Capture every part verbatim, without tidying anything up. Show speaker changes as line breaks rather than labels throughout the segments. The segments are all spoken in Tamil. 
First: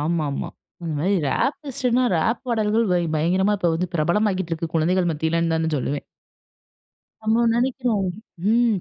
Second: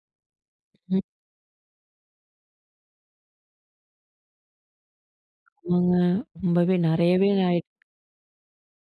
ஆமாமா.
ம்.
அந்தமாரி இது ரேப் லிஸ்ட்னா, ரேப் பாடல்கள் வை பயங்கரமா இப்ப வந்து பிரபலமாகிக்கிட்டு இருக்கு, குழந்தைகள் மத்தியிலன்தான்னு
ஆமாங்க.
சொல்லுவேன்.
ரொம்பவே நிறையவே
நம்ம
ஆயிருக்கு.
நினைக்கிறோம், ம்.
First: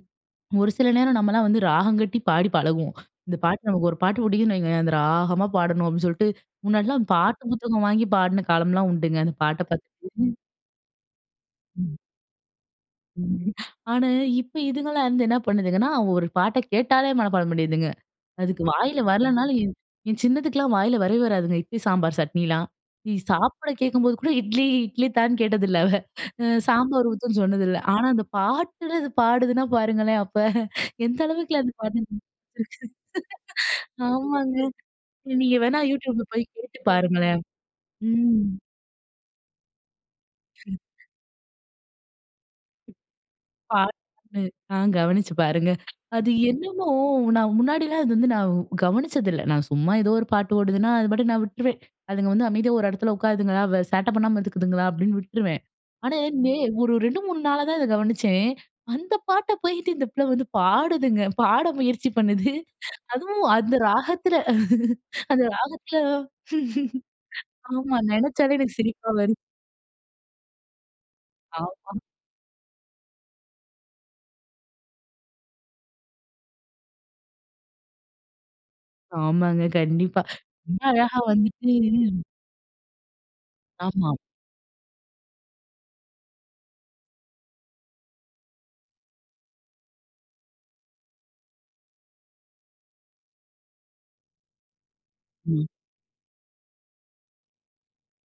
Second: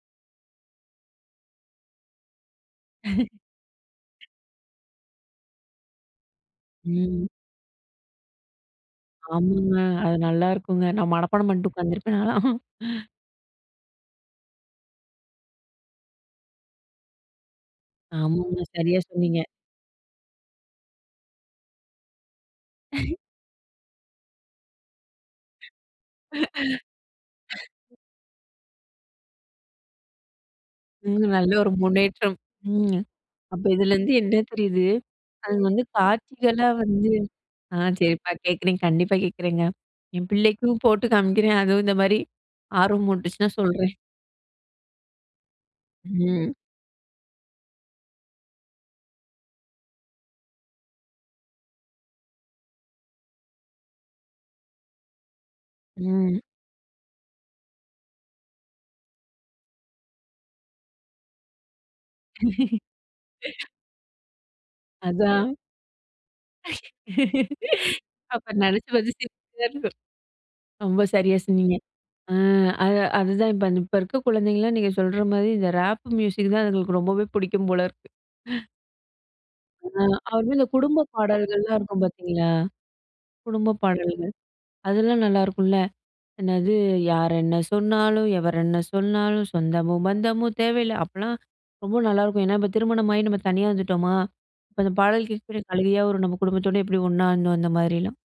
ஒரு சில நேரம் நம்மலாம் வந்து ராகம் கட்டி, பாடி பழகுவோம். இந்த பாட்டு, நமக்கு ஒரு பாட்டு பிடிக்குதுன்னு வைங்களேன், அந்த ராகமா பாடணும் அப்பிடின்னு சொல்ட்டு, முன்னாடிலாம்
ம்.
பாட்டு புத்தகம் வாங்கி பாடின காலம்லாம் உண்டுங்க. அந்த பாட்ட
ஆமாங்க.
பார்த்துட்டு
அது
[unintelligible]
நல்லாயிருக்குங்க. நான் மனப்பாடம் பண்ணிட்டு
ம்.
உட்காந்துருப்பேன், நான்லாம்.
ஆனா, இப்ப இதுங்கலாம் வந்து என்ன பண்ணுதுகன்னா, அவுங்க ஒரு பாட்ட கேட்டாலே, மனப்பாடம் பண்ணிருதுங்க.
ஆமாங்க.
அதுக்கு
சரியா
வாயில
சொன்னீங்க.
வரலனாலும் என், என் சின்னதுக்கெல்லாம் வாயில வரவே வராதுங்க. இட்லி, சாம்பார், சட்னிலாம். இ சாப்பிட கேட்கும்போது கூட இட்லி இட்லி தான்னு கேட்டதில்லை, அவ. அ சாம்பார் ஊத்துன்னு சொன்னதில்ல. ஆனா அந்த பாட்டுல அது பாடுதுனா பாருங்களேன்! அப்ப எந்த
ம். நல்ல ஒரு
அளவுக்குலாம் பதிஞ்சிருக்கு.
முன்னேற்றம், ம். அப்ப இதுலேருந்து என்ன
ஆமாங்க.
தெரியுது? அது
நீங்க
வந்து
வேணா YouTubeல போய்
காட்சிகளா
கேட்டு
வந்து
பாருங்களேன்!
ஆ சரிப்பா.
ம்.
கேட்குறேன். கண்டிப்பா கேட்குறேங்க. என் பிள்ளைக்கும் போட்டு காமிக்கிறேன், அதுவும் இந்த மாரி ஆர்வமூட்டுச்சுன்னா, சொல்றேன்.
பாட்டு ஆ கவனிச்சு பாருங்க. அது
ம்.
என்னமோ, நான் முன்னாடிலாம் அது வந்து நான் கவனிச்சதில்ல. நான் சும்மா ஏதோ ஒரு பாட்டு ஓடுதுன்னா, அது பாட்டுக்கு நான் விட்டுருவேன். அதுங்க வந்து அமைதியா ஒரு இடத்துல உட்காருதுங்களா! வ சேட்ட பண்ணாம இருந்துக்குதுங்களா! அப்பிடின்னு விட்டுருவேன். ஆனா,
ம்.
நே ஒரு ரெண்டு, மூணு நாளா தான் இத கவனிச்சேன். அந்த பாட்ட போயிக்கிட்டு இந்த பிள்ள வந்து பாடுதுங்க. பாட முயற்சி பண்ணுது, அதுவும் அந்த ராகத்தில. அந்த
அதான்.
ராகத்தில ஆமா.
அப்ப,
நினச்சாலே எனக்கு
நினைச்சி
சிரிப்பா
பாத்தா
வருது.
சிரிப்பு, சிரிப்பாருக்கும். ரொம்ப சரியா சொன்னீங்க.
ஆமா.
அ அது அதுதான். இப்ப, இப்ப இருக்க குழந்தைங்களலாம் நீங்க சொல்றமாரி இந்த ராப் மியூசிக் தான் அதுங்களுக்கு ரொம்பவே பிடிக்கும் போல இருக்கு.
ஆமாங்க.
அ
கண்டிப்பா.
அதுல
ரொம்ப
குடும்ப
அழகா வந்துட்டு
பாடல்கள்லாம் இருக்கும், பார்த்தீங்களா? குடும்பப்
ஆமாம்.
பாடல்கள். அதெல்லாம் நல்லாயிருக்கும்ல. என்னது? "யார் என்ன சொன்னாலும், எவர் என்ன சொன்னாலும் சொந்தமோ! பந்தமோ! தேவையில்ல." அப்புட்லாம் ரொம்ப நல்லாயிருக்கும். ஏன்னா, இப்ப திருமணமாகி நம்ம தனியா வந்துட்டோமா! இப்ப அந்த பாடல் கேட்க கூட
ம்.
அழுகையா வரும். நம்ம குடும்பத்தோட எப்பிடி ஒண்ணா இருந்தோம்! அந்த மாதிரியெல்லாம்.